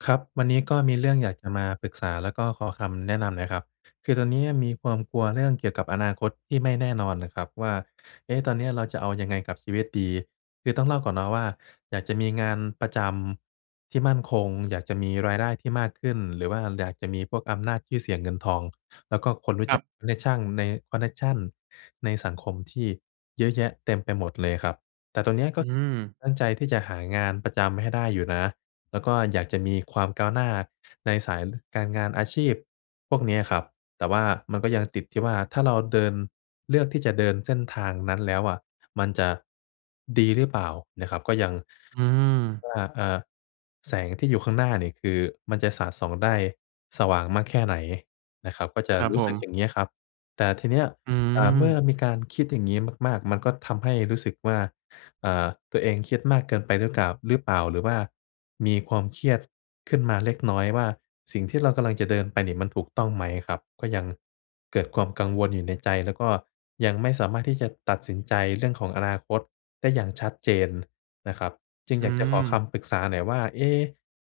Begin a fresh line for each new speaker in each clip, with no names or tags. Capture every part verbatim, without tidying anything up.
ครับ วันนี้ก็มีเรื่องอยากจะมาปรึกษา แล้วก็ขอคำแนะนำหน่อยครับ คือตอนเนี้ยมีความกลัวเรื่องเกี่ยวกับอนาคตที่ไม่แน่นอนน่ะครับว่า เอ๊ะ! ตอนเนี้ยเราจะเอายังไงกับชีวิตดี? คือต้องเล่าก่อนเนาะว่า อยากจะมีงานประจำที่มั่นคง อยากจะมีรายได้ที่มากขึ้น หรือว่า ล อยากจะมีพวกอำนาจ ชื่อเสียง เงินทอง แล้วก็คนรู้
คร
จ
ั
ัก
บ
เน็กชั่ง ใน คอนเน็กชันในสังคมที่เยอะแยะเต็มไปหมดเลยครับ แต่ตรงเนี้ยก็
อืม
ตั้งใจที่จะหางานประจำให้ได้อยู่นะ แล้วก็อยากจะมีความก้าวหน้าในสาย ล การงานอาชีพพวกเนี้ยครับ แต่ว่ามันก็ยังติดที่ว่า ถ้าเราเดิน เลือกที่จะเดินเส้นทางนั้นแล้วอะ มันจะดีหรือเปล่าน่ะครับ? ก็ยัง
อืม
ว่า อ่า แสงที่อยู่ข้างหน้าเนี่ย คือมันจะสาดส่องได้สว่างมากแค่ไหนนะครับ? ก็จ
ค
ะ
รับ
รู้
ผ
สึก
ม
อย่างเงี้ยครับ แต่ทีเนี้ย
อื
อ่า เมื่อ
ม
มีการคิดอย่างงี้มาก ๆ มันก็ทำให้รู้สึกว่า อ่า ตัวเองเครียดมากเกินไปหรือก่าว หรือเปล่า หรือว่ามีความเครียดขึ้นมาเล็กน้อยว่า สิ่งที่เรากำลังจะเดินไปเนี่ยมันถูกต้องไหมครับ? ก็ยังเกิดความกังวลอยู่ในใจ แล้วก็ยังไม่สามารถที่จะตัดสินใจเรื่องของอนาคตได้อย่างชัดเจนนะครับ จึง
อ
อ
ื
ยากจะขอค
ม
ำปรึกษาหน่อยว่า เอ๊!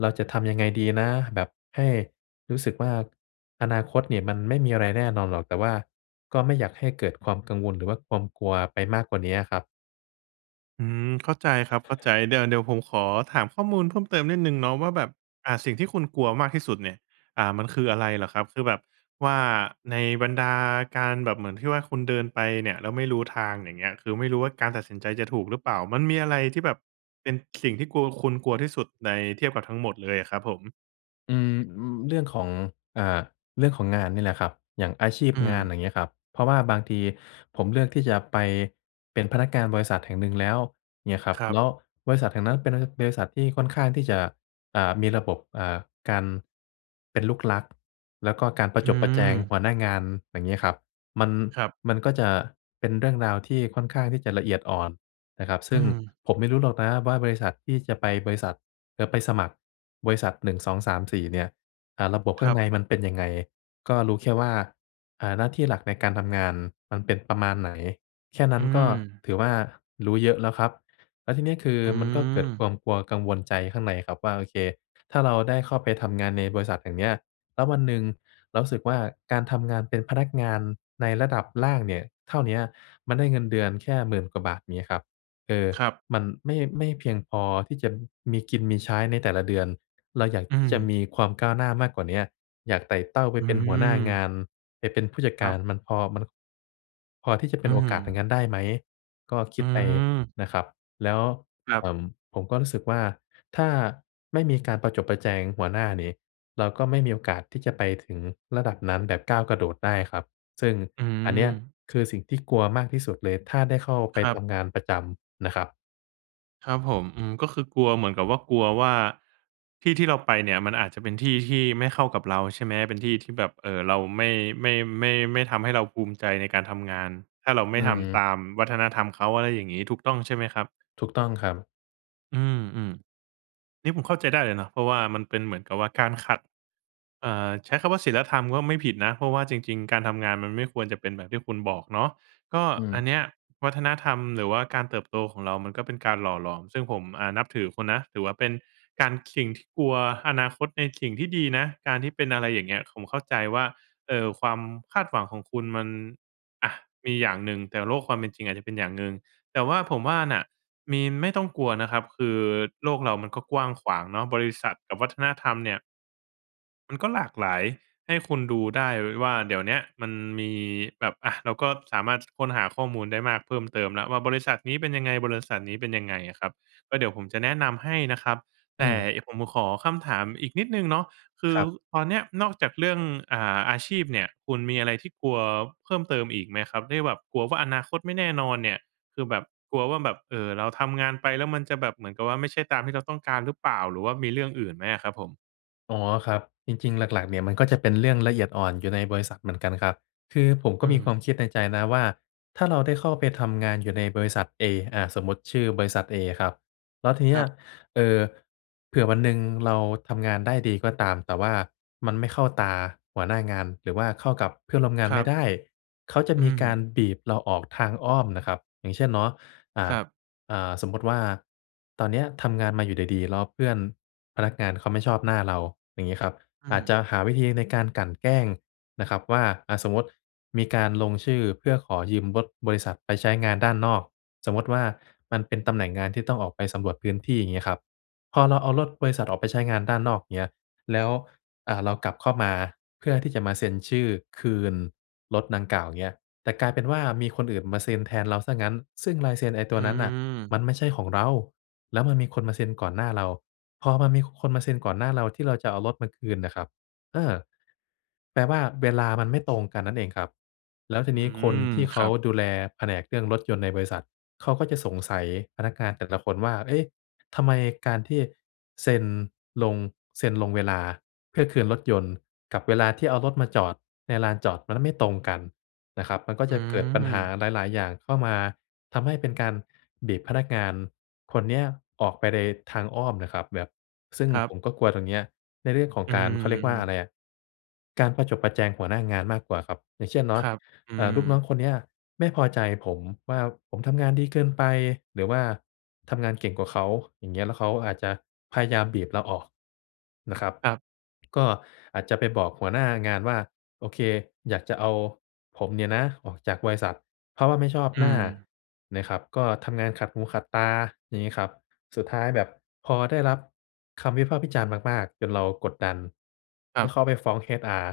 เราจะทำยังไงดีนะ? แบบให้รู้สึกว่า อนาคตนี่มันไม่มีอะไรแน่นอนหรอก แต่ว่าก็ไม่อยากให้เกิดความกังวล หรือว่าความกลัวไปมากกว่าเนี้ยครับ
อืม เข้าใจครับ เข้าใจ เดี๋ยว เดี๋ยวผมขอถามข้อมูลเพิ่มเติมนิดหนึ่งเนาะว่าแบบ อ่า สิ่งที่คุณกลัวมากที่สุดเนี่ย อ่า มันคืออะไรเหรอครับ? คือแบบ ว่า ในบรรดาการแบบเหมือนที่ว่าคุณเดินไปเนี่ยแล้วไม่รู้ทางอย่างเงี้ย คือไม่รู้ว่าการตัดสินใจจะถูกหรือเปล่า มันมีอะไรที่แบบ เป็นสิ่งที่กลัว คุณกลัวที่สุดใน เทียบกับทั้งหมดเลยอะครับผม?
อืม อือ เรื่องของ อ่า เรื่องของงานนี่แหละครับ อย่างอาชีพ
อื
งาน
ม
อย่างเงี้ยครับ เพราะว่าบางทีผมเลือกที่จะไป เป็นพนักงานบริษัทแห่งหนึ่งแล้วเงี้ยครับ
ครั
แล
บ
้ว บริษัทแห่งนั้นเป็นบริ บริษัทที่ค่อนข้างที่จะ อ่า มีระบบ อ่า การ เป็นลูกรัก แล้วก็การประ
อื
จบประแจงห
ม
ัวหน้างานอย่างงี้ครับ มัน
ครับ
มันก็จะ เป็นเรื่องราวที่ค่อนข้างที่จะละเอียดอ่อนนะครับ ซ
อ
ึ
ื
่ง
ม
ผมไม่รู้หรอกนะว่า บริษัทที่จะไปบริษัท เอ่อ ไปสมัคร บริษัท หนึ่งสองสามสี่ เนี่ย อ่า ระบบข
ค
้า
ร
ง
ับ
ในมันเป็นยังไง ก็รู้แค่ว่า อ่า หน้าที่หลักในการทำงานมันเป็นประมาณไหน แค่นั้
อื
นก็
ม
ถือว่า รู้เยอะแล้วครับ แล้วทีนี้คือ
อื
มันก็เกิดค
ม
วามกลัว กังวลใจข้างในครับว่า โอเค ถ้าเราได้เข้าไปทำงานในบริษัทอย่างเงี้ย แล้ววันหนึ่งเรารู้สึกว่า การทำงานเป็นพนักงานในระดับล่างเนี่ย เท่าเนี้ย มันได้เงินเดือนแค่ หมื่น กว่าบาทงี้ครับ เออ
ครับ
มันไม่ ไม่เพียงพอที่จะ มีกินมีใช้ในแต่ละเดือน เราอยาก
อื
ที่จะม
ม
ีความก้าวหน้ามากกว่าเนี้ย อยากไต่เต้าไป
อื
เป็นหัวหน้าง
ม
าน ไปเป็นผู้จัด
ค
ก
ร
า
ับ
ร มันพอ มัน พอที่จะเป
อ
็น
ื
โอกาสอย่า
ม
งงั้นได้ไหม ก็ค
อ
ิ
ื
ดไป
ม
นะครับ แล้ว
ครั
เอ
บ
่อ ผมก็รู้สึกว่าถ้า ไม่มีการประจบประแจงหัวหน้านี่ เราก็ไม่มีโอกาสที่จะไปถึงระดับนั้นแบบก้าวกระโดดได้ครับ ซึ่ง
อื
อันเนี้ย
ม
คือสิ่งที่กลัวมากที่สุดเลยถ้าได้เข้าไป
ครั
ท
บ
ำงานประจำนะครับ
ครับผม อืม ก็คือกลัวเหมือนกับว่า กลัวว่าที่ที่เราไปเนี่ย มันอาจจะเป็นที่ที่ไม่เข้ากับเราใช่ไหม? เป็นที่ที่แบบ เอ่อ เราไม่ ไม่ ไม่ ไม่ทำให้เราภูมิใจในการทำงาน ถ้าเราไ
อ
ม่
ื
ทำ
ม
ตามวัฒนธรรมเขา อะไรอย่างงี้ ถูกต้องใช่ไหมครับ?
ถูกต้องครับ
อืม ๆ นี่ผมเข้าใจได้เลยเนาะ เพราะว่ามันเป็นเหมือนกับว่า การขัด เอ่อ ใช้คำว่าศีลธรรมก็ไม่ผิดนะ เพราะว่าจริง ๆ การทำงาน มันไม่ควรจะเป็นแบบที่คุณบอกเนาะ ก็
อื
อัน
ม
เนี้ยวัฒนธรรม หรือว่าการเติบโตของเรา มันก็เป็นการหล่อหลอม ซึ่งผม อ่า นับถือคุณนะ ถือว่าเป็น การ สิ่งที่กลัวอนาคตในสิ่งที่ดีนะ การที่เป็นอะไรอย่างเงี้ย ผมเข้าใจว่า เอ่อ ความคาดหวังของคุณมัน อะ มีอย่างหนึ่ง แต่โลกความเป็นจริงอาจจะเป็นอย่างหนึ่ง แต่ว่าผมว่าน่ะ มี ไม่ต้องกลัวนะครับ คือโลกเรามันก็กว้างขวางเนาะ บริษัทกับวัฒนธรรมเนี่ย มันก็หลากหลาย ให้คุณดูได้ไว้ว่า เดี๋ยวเนี้ยมันมีแบบ อะ เราก็สามารถ ส ค้นหาข้อมูลได้มากเพิ่มเติมแล้วว่า บริษัทนี้เป็นยังไง บริษัทนี้เป็นยังไงอะครับ ก็เดี๋ยวผมจะแนะนำให้นะครับ
อ
แต
ื
่
ม
ไอ้ ผมขอคำถามอีกนิดหนึ่งเนาะ คื
ค
อ
รับ
ตอนเนี้ยนอกจากเรื่อง อ่า อาชีพเนี่ย คุณมีอะไรที่กลัวเพิ่มเติมอีกไหมครับ? ที่แบบกลัวว่า อนาคตไม่แน่นอนเนี่ย คือแบบกลัวว่าแบบ เอ่อ เราทำงานไป แล้วมันจะแบบเหมือนกับว่า ไม่ใช่ตามที่เราต้องการหรือเปล่า? หรือว่ามีเรื่องอื่นไหมอะครับผม?
อ๋อ ครับ จริง ๆ หลัก ๆ เนี่ยมันก็จะเป็นเรื่องละเอียดอ่อนอยู่ในบริษัทเหมือนกันครับ คือผม
อ
ก็
ื
มีควา
ม
มคิดในใจนะว่า ถ้าเราได้เข้าไปทำงานอยู่ในบริษัทเอ อ่า สมมุติชื่อบริษัทเอครับ แล้วทีเน
ค
ี
ร
้ย
ับ
เอ่อ เผื่อวันหนึ่งเราทำงานได้ดีก็ตาม แต่ว่ามันไม่เข้าตาหัวหน้างาน หรือว่าเข้ากับเพื่อนร่วมงาน
คร
ไม
ั
่
บ
ได้ เขาจะ
อื
มีกา
ม
รบีบเราออกทางอ้อมนะครับ อย่างเช่นเนาะ อ่า
ครับ
อ่า สมมุติว่าตอนเนี้ยทำงานมาอยู่ดี ๆ แล้วเพื่อนพนักงานเขาไม่ชอบหน้าเรา อย่างงี้ครับ
อื
อาจจ
ม
ะหาวิธีในการกลั่นแกล้งนะครับว่า อ่า สมมติ มีการลงชื่อเพื่อขอยืมรถบริษัทไปใช้งานด้านนอก สมมุติว่า มันเป็นตำแหน่งงานที่ต้องออกไปสำรวจพื้นที่ อย่างงี้ครับ พอเราเอารถบริษัทออกไปใช้งานด้านนอก เงี้ย แล้ว อ่า เรากลับเข้ามาเพื่อที่จะมาเซ็นชื่อคืนรถดังกล่าว เงี้ย แต่กลายเป็นว่ามีคนอื่นมาเซ็นแทนเราเสียงั้น ซึ่งลายเซ็นไอ้ต
อื
ัวนั้นน่ะม
ม
ันไม่ใช่ของเรา แล้วมันมีคนมาเซ็นก่อนหน้าเรา พอมันมี ค คนมาเซ็นก่อนหน้าเรา ที่เราจะเอารถมาคืนน่ะครับ เออ แปลว่าเวลามันไม่ตรงกันนั่นเองครับ แล้วที
อื
นี้คน
ม
ที่เข
คร
า
ับ
ดูแลแผนกเรื่องรถยนต์ในบริษัท เขาก็จะสงสัยพนักงานแต่ละคนว่า เอ๊ะ! ทำไมการที่เซ็นลง เซ็นลงเวลาเพื่อคืนรถยนต์กับเวลาที่เอารถมาจอดในลานจอดรถ มันไม่ตรงกันนะครับ มันก็
อื
จะเกิดปัญหา
ม
หลาย ๆ อย่างเข้ามา ทำให้เป็นการบีบพนักงานคนเนี้ยออกไปเลยทางอ้อมน่ะครับ แบบ ซึ่ง
ครั
ผ
บ
มก็กลัวตรงเนี้ย ในเรื่องของ
อื
การ เข
ม
าเร
อ
ียกว
ื
่าอะไร
อ
อะ การประจบประแจงหัวหน้างานมากกว่าครับ อย่างเช่นเนา
ค
ะ
รับ อื
เอ่อ ลูกน้อง
ม
คนเนี้ยไม่พอใจผมว่าผมทำงานดีเกินไปหรือว่าทำงานเก่งกว่าเขา อย่างเงี้ย แล้วเขาก็อาจจะพยายามบีบเราออกนะครับ
ครับ
ก็อาจจะไปบอกหัวหน้างานว่า โอเค อยากจะเอาผมเนี่ยนะออกจากบริษัท เพราะว่าไม่ชอบ
อ
ห
ื
น้า
ม
นะครับ ก็ทำงานขัดหูขัดตา อย่างงี้ครับ สุดท้ายแบบ พอได้รับคำวิพากษ์วิจารณ์มาก ๆ จนเรากดดัน
คร
แล
ั
้ว
บ
เขาไปฟ้อง HR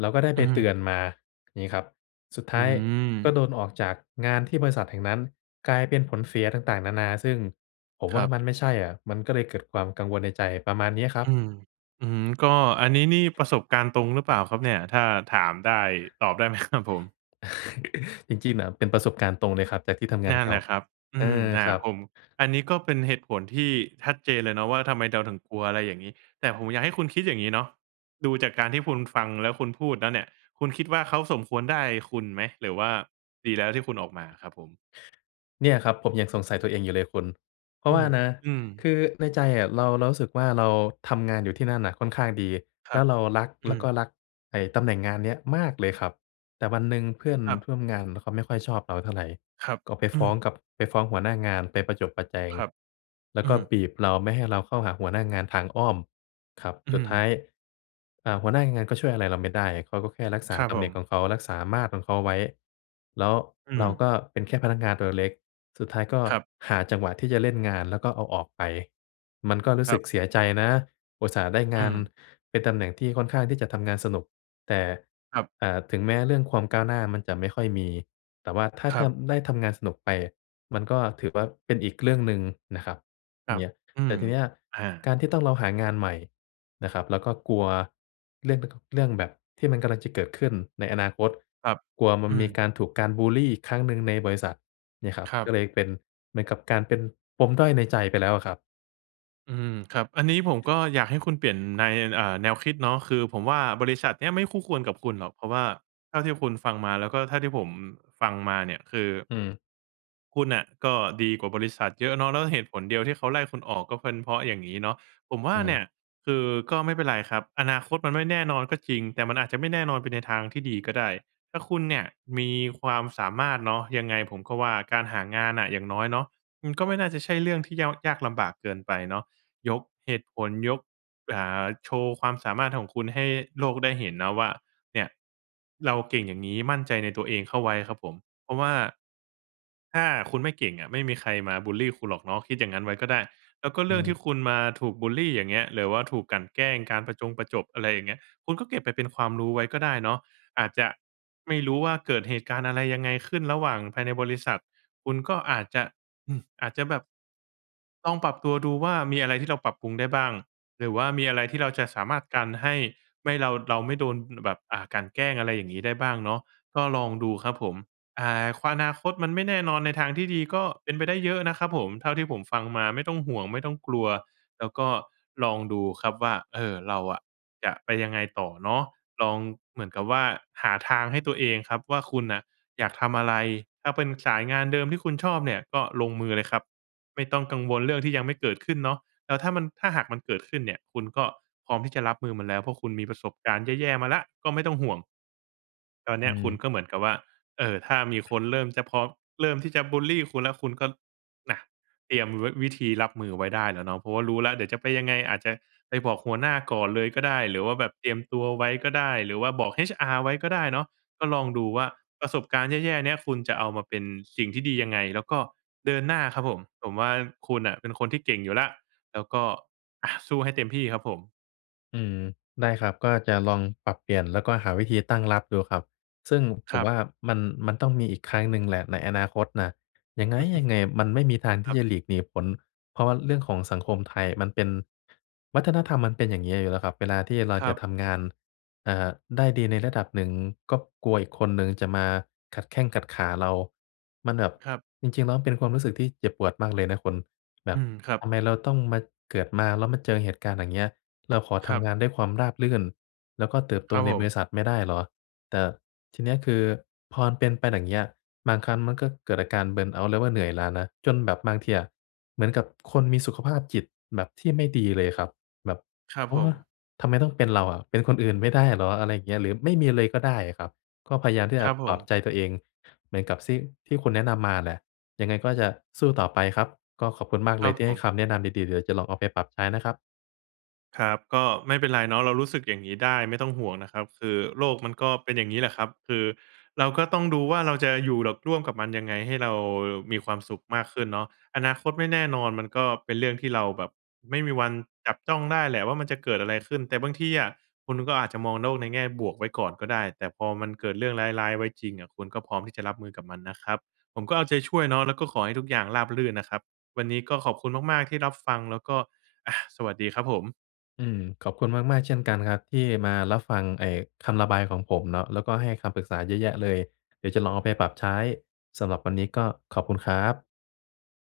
เราก็ได้
อื
ใบเตือ
อ
นมา งี้ครับ สุดท
อื
้ายก็
ม
โดนออกจากงานที่บริษัทแห่งนั้น กลายเป็นผลเสียต่าง ๆ นานา ซึ่งผม
ค
ว
ร
่
ั
า
บ
มันไม่ใช่อะ มันก็เลยเกิดความกังวลในใจ ประมาณเนี้ยครั
อื
บ
ม อือฮึ ก็อันนี้นี่ประสบการณ์ตรงหรือเปล่าครับเนี่ย ถ้าถามได้ ตอบได้ไหม ครับ ผม?
จริง ๆ น่ะ เป็นประสบการณ์ตรงเลยครับจากที่ทำงา
น
น
ั่
เ
น
ก่
แห
า
ละครับ อื
อา
ม อา
ครั
ผ
บ
ม อันนี้ก็เป็นเหตุผลที่ชัดเจนเลยเนาะว่า ทำไมเดาถึงกลัว อะไรอย่างงี้ แต่ผมอยากให้คุณคิดอย่างงี้เนาะ ดูจากการที่คุณฟังแล้วคุณพูดแล้วเนี่ย คุณคิดว่า เขาสมควรได้คุณไหม หรือว่าดีแล้วที่คุณออกมาครับผม?
เนี่ยครับ ผมยังสงสัยตัวเองอยู่เลยคุณ เพรา
อื
ะว่า
ม
นะ
อืม
คือในใจอะเรา เรารู้สึกว่า เราทำงานอยู่ที่นั่นน่ะค่อนข้างดี
ค
แ
ร
ล
ั
้
บ
วเรารัก
อ
แล
ื
้วก็
ม
รักไอ้ตำแหน่งงานเนี้ยมากเลยครับ แต่วันหนึ่งเพื่อน
ครับ
ท่วมงานน่ะเขาไม่ค่อยชอบเราเท่าไร
ครับ
ก็ไป
อ
ฟ
ื
้อง
ม
กับ ไปฟ้องหัวหน้างาน ไปประจบประแจง
ครับ
แล้ว
อ
ก
ื
็
ม
บีบเราไม่ให้เราเข้าหาหัวหน้างานทางอ้อมครับ
อื
สุดท้า
ม
ย อ่า หัวหน้างานก็ช่วยอะไรเราไม่ได้ เขาก็แค่รักษา
ครับ
ตำ
ผ
แหน่ง
ม
ของเขา รักษามาดของเขาไว้ แล้ว
อื
เราก
ม
็เป็นแค่พนักงานตัวเล็ก ๆ สุดท้ายก็
ครับ
หาจังหวะที่จะเล่นงาน แล้วก็เอาออกไป มันก็รู้
ค
ส
ร
ึ
ั
ก
บ
เสียใจนะ อุตส่าห์ได้ง
อื
าน
ม
เป็นตำแหน่งที่ค่อนข้างที่จะทำงานสนุก แต่
ครับ
อ่า ถึงแม้เรื่องความก้าวหน้ามันจะไม่ค่อยมี แต่ว่าถ้า
คร
ท
ับ
ำ ได้ทำงานสนุกไป มันก็ถือว่าเป็นอีกเรื่องหนึ่งนะครับ
ครั
เ
บ
งี้ย
อื
แต่
ม
ทีเนี้ย
อ
ก
า
ารที่ต้อง เราหางานใหม่นะครับ แล้วก็กลัวเรื่องเป็นทุก เรื่องแบบที่มันกำลังจะเกิดขึ้นในอนาคต
ครับ
กลัวมัน
อื
มี
ม
การถูกการบุลลีอีกครั้งหนึ่งในบริษัทเนี่ยครับ
ครั
ก็
บ
เลยเป็นเหมือนกับการเป็นปมด้อยในใจไปแล้วอะครับ
อืม ครับ อันนี้ผมก็อยากให้คุณเปลี่ยนใน อ่า แนวคิดเนาะ คือผมว่า บริษัทเนี้ยไม่คู่ควรกับคุณหรอก เพราะว่าเท่าที่คุณฟังมา แล้วก็เท่าที่ผมฟังมาเนี่ย คือ
อือ
คุณน่ะก็ดีกว่าบริษัทเยอะเนาะ แล้วเหตุผลเดียวที่เขาไล่คุณออก ก็เป็นเพราะอย่างงี้เนาะ ผมว่
อ
า
ื
เ
อ
นี่ย คือ ก็ไม่เป็นไรครับ อนาคตมันไม่แน่นอนก็จริง แต่มันอาจจะไม่แน่นอนไปในทางที่ดีก็ได้ ถ้าคุณเนี่ยมีความสามารถเนาะ ยังไงผมก็ว่า การหางานน่ะอย่างน้อยเนาะ มันก็ไม่น่าจะใช่เรื่องที่เย้า ยากลำบากเกินไปเนาะ ยกเหตุผล ยก อ่า โชว์ความสามารถของคุณให้โลกได้เห็นเนาะว่า เนี่ยเราเก่งอย่างงี้ มั่นใจในตัวเองเข้าไว้ครับผม เพราะว่าถ้าคุณไม่เก่งอะ ไม่มีใครมาบุลลีคุณหรอกเนาะ คิดอย่างงั้นไว้ก็ได้ แล้วก็
อ
เ
ื
รื่องท
อ
ี่คุณมาถูกบุลลี อย่างเงี้ย หรือว่าถูกกลั่นแกล้ง การประจงประจบ อะไรอย่างเงี้ย คุณก็เก็บไปเป็นความรู้ไว้ก็ได้เนาะ อาจจะไม่รู้ว่าเกิดเหตุการณ์อะไรยังไงขึ้นระหว่างภายในบริษัท คุณก็อาจจะ อือ อาจจะแบบลองปรับตัวดูว่า มีอะไรที่เราปรับปรุงได้บ้าง หรือว่ามีอะไรที่เราจะสามารถกันให้ไม่ เรา เราไม่โดนแบบ อ่า กลั่นแกล้ง อะไรอย่างงี้ ได้บ้างเนาะ ก็ลองดูครับผม อ่า ควา นาคต มันไม่แน่นอน ในทางที่ดีก็เป็นไปได้เยอะนะครับผม เท่าที่ผมฟังมาไม่ต้องห่วง ไม่ต้องกลัว แล้วก็ลองดูครับว่า เอ่อ เราอะจะไปยังไงต่อเนาะ ลองเหมือนกับว่าหาทางให้ตัวเองครับว่า คุณน่ะอยากทำอะไร? ถ้าเป็นสายงานเดิมที่คุณชอบเนี่ยก็ลงมือเลยครับ ไม่ต้องกังวลเรื่องที่ยังไม่เกิดขึ้นเนาะ แล้วถ้ามัน ถ้าหากมันเกิดขึ้นเนี่ย คุณก็พร้อมที่จะรับมือมันแล้ว เพราะคุณมีประสบการณ์แย่ ๆ มาแล้ว ก็ไม่ต้องห่วง ตอนเน
อ
ี้ยคุ
ือ
ณก็เหมือนกับว่า เอ่อ ถ้ามีคนเริ่มจะพร้อม เริ่มที่จะบุลลีคุณแล้ว คุณก็ ล น่ะ เตรียมวิ วิธีรับมือไว้ได้แล้วเนาะ เพราะว่ารู้แล้วเดี๋ยวจะไปยังไง อาจจะไปบอกหัวหน้าก่อนเลยก็ได้ หรือว่าแบบเตรียมตัวไว้ก็ได้ หรือว่าบอก HR ไว้ก็ได้เนาะ ก็ลองดูว่าประสบการณ์แย่ ๆ เนี้ย คุณจะเอามาเป็นสิ่งที่ดียังไง? แล้วก็เดินหน้าครับผม ผมว่าคุณน่ะเป็นคนที่เก่งอยู่แล้ว แล้วก็ อะ สู้ให้เต็มที่ครับผม
อืม ได้ครับ ก็จะลองปรับเปลี่ยนแล้วก็หาวิธีตั้งรับดูครับ ซึ่งผ
คร
ม
ั
ว
บ
่า มัน มันต้องมีอีกครั้งหนึ่งแหละในอนาคตน่ะ ยังไง๊ยังไงมันไม่มีทางท
ค
ี
รั
่จ
บ
ะหลีกหนีผล เพราะว่าเรื่องของสังคมไทยมันเป็น วัฒนธรรมมันเป็นอย่างงี้อยู่แล้วครับ เวลาที่เรา
คร
จ
ั
ะ
บ
ทำงาน อ่า ได้ดีในระดับหนึ่ง ก็กลัวอีกคนหนึ่งจะมาขัดแข้งขัดขาเรา มันแบบ
ครับ
จริง ๆ แล้วเป็นความรู้สึกที่เจ็บปวดมากเลยนะคุณ แบ
อื
บ
ม ครั
ท
บ
ำไมเราต้องมา เกิดมาแล้วมาเจอเหตุการณ์อะไรอย่างเงี้ย เราขอท
ครับ
ำงานด้วยความราบรื่น แล้วก็เติบโต
ครับ
ใน
ผ
บริ
ม
ษัทไม่ได้เหรอ แต่ทีเนี้ย คือพอเป็นไปอย่างเงี้ย บางครั้งมันก็เกิดอาการ เบิร์นเอาต์ หรือว่าเหนื่อยล้านะ จนแบบบางทีอะ เหมือนกับคนมีสุขภาพจิตแบบที่ไม่ดีเลยครับ แบบ
ครับ
เอ
ผ
อ
ม
ทำไมต้องเป็นเราอะ เป็นคนอื่นไม่ได้เหรอ อะไรอย่างเงี้ย หรือไม่มีเลยก็ได้อะครับ ก็พยายามที่
ค
แบ
รั
บ
บผ
ปลอบ
ม
ใจตัวเองเหมือนกับซี่ ที่คุณแนะนำมาแหละ ยังไงก็จะสู้ต่อไปครับ ก็ขอบคุณมาก
ค
เล
รั
ย
บ
ที่
ผ
ให้
ม
คำแนะนำดี ๆ เดี๋ยวจะลองเอาไปปรับใช้นะครับ
ครับ ก็ไม่เป็นไรเนาะ เรารู้สึกอย่างงี้ได้ ไม่ต้องห่วงนะครับ คือโลกมันก็เป็นอย่างนี้แหละครับ คือเราก็ต้องดูว่า เราจะอยู่ ร ร่วมกับมันยังไงให้เรามีความสุขมากขึ้นเนาะ อนาคตไม่แน่นอน มันก็เป็นเรื่องที่เราแบบไม่มีวันจับจ้องได้แหละว่า มันจะเกิดอะไรขึ้น แต่บางทีอะ คุณก็อาจจะมองโลกในแง่บวกไว้ก่อนก็ได้ แต่พอมันเกิดเรื่องร้าย ๆ ไว้จริงอะ คุณก็พร้อมที่จะรับมือกับมันนะครับ ผมก็เอาใจช่วยเนาะ แล้วก็ขอให้ทุกอย่างราบรื่นนะครับ วันนี้ก็ขอบคุณมาก ๆ ที่รับฟัง แล้วก็ อะ สวัสดีครับผม
อืม ขอบคุณมาก ๆ เช่นกันครับ ที่มารับฟังไอ้คำระบายของผมเนาะ แล้วก็ให้คำปรึกษาเยอะแยะเลย เดี๋ยวจะลองเอาไปปรับใช้ สำหรับวันนี้ก็ขอบคุณครับ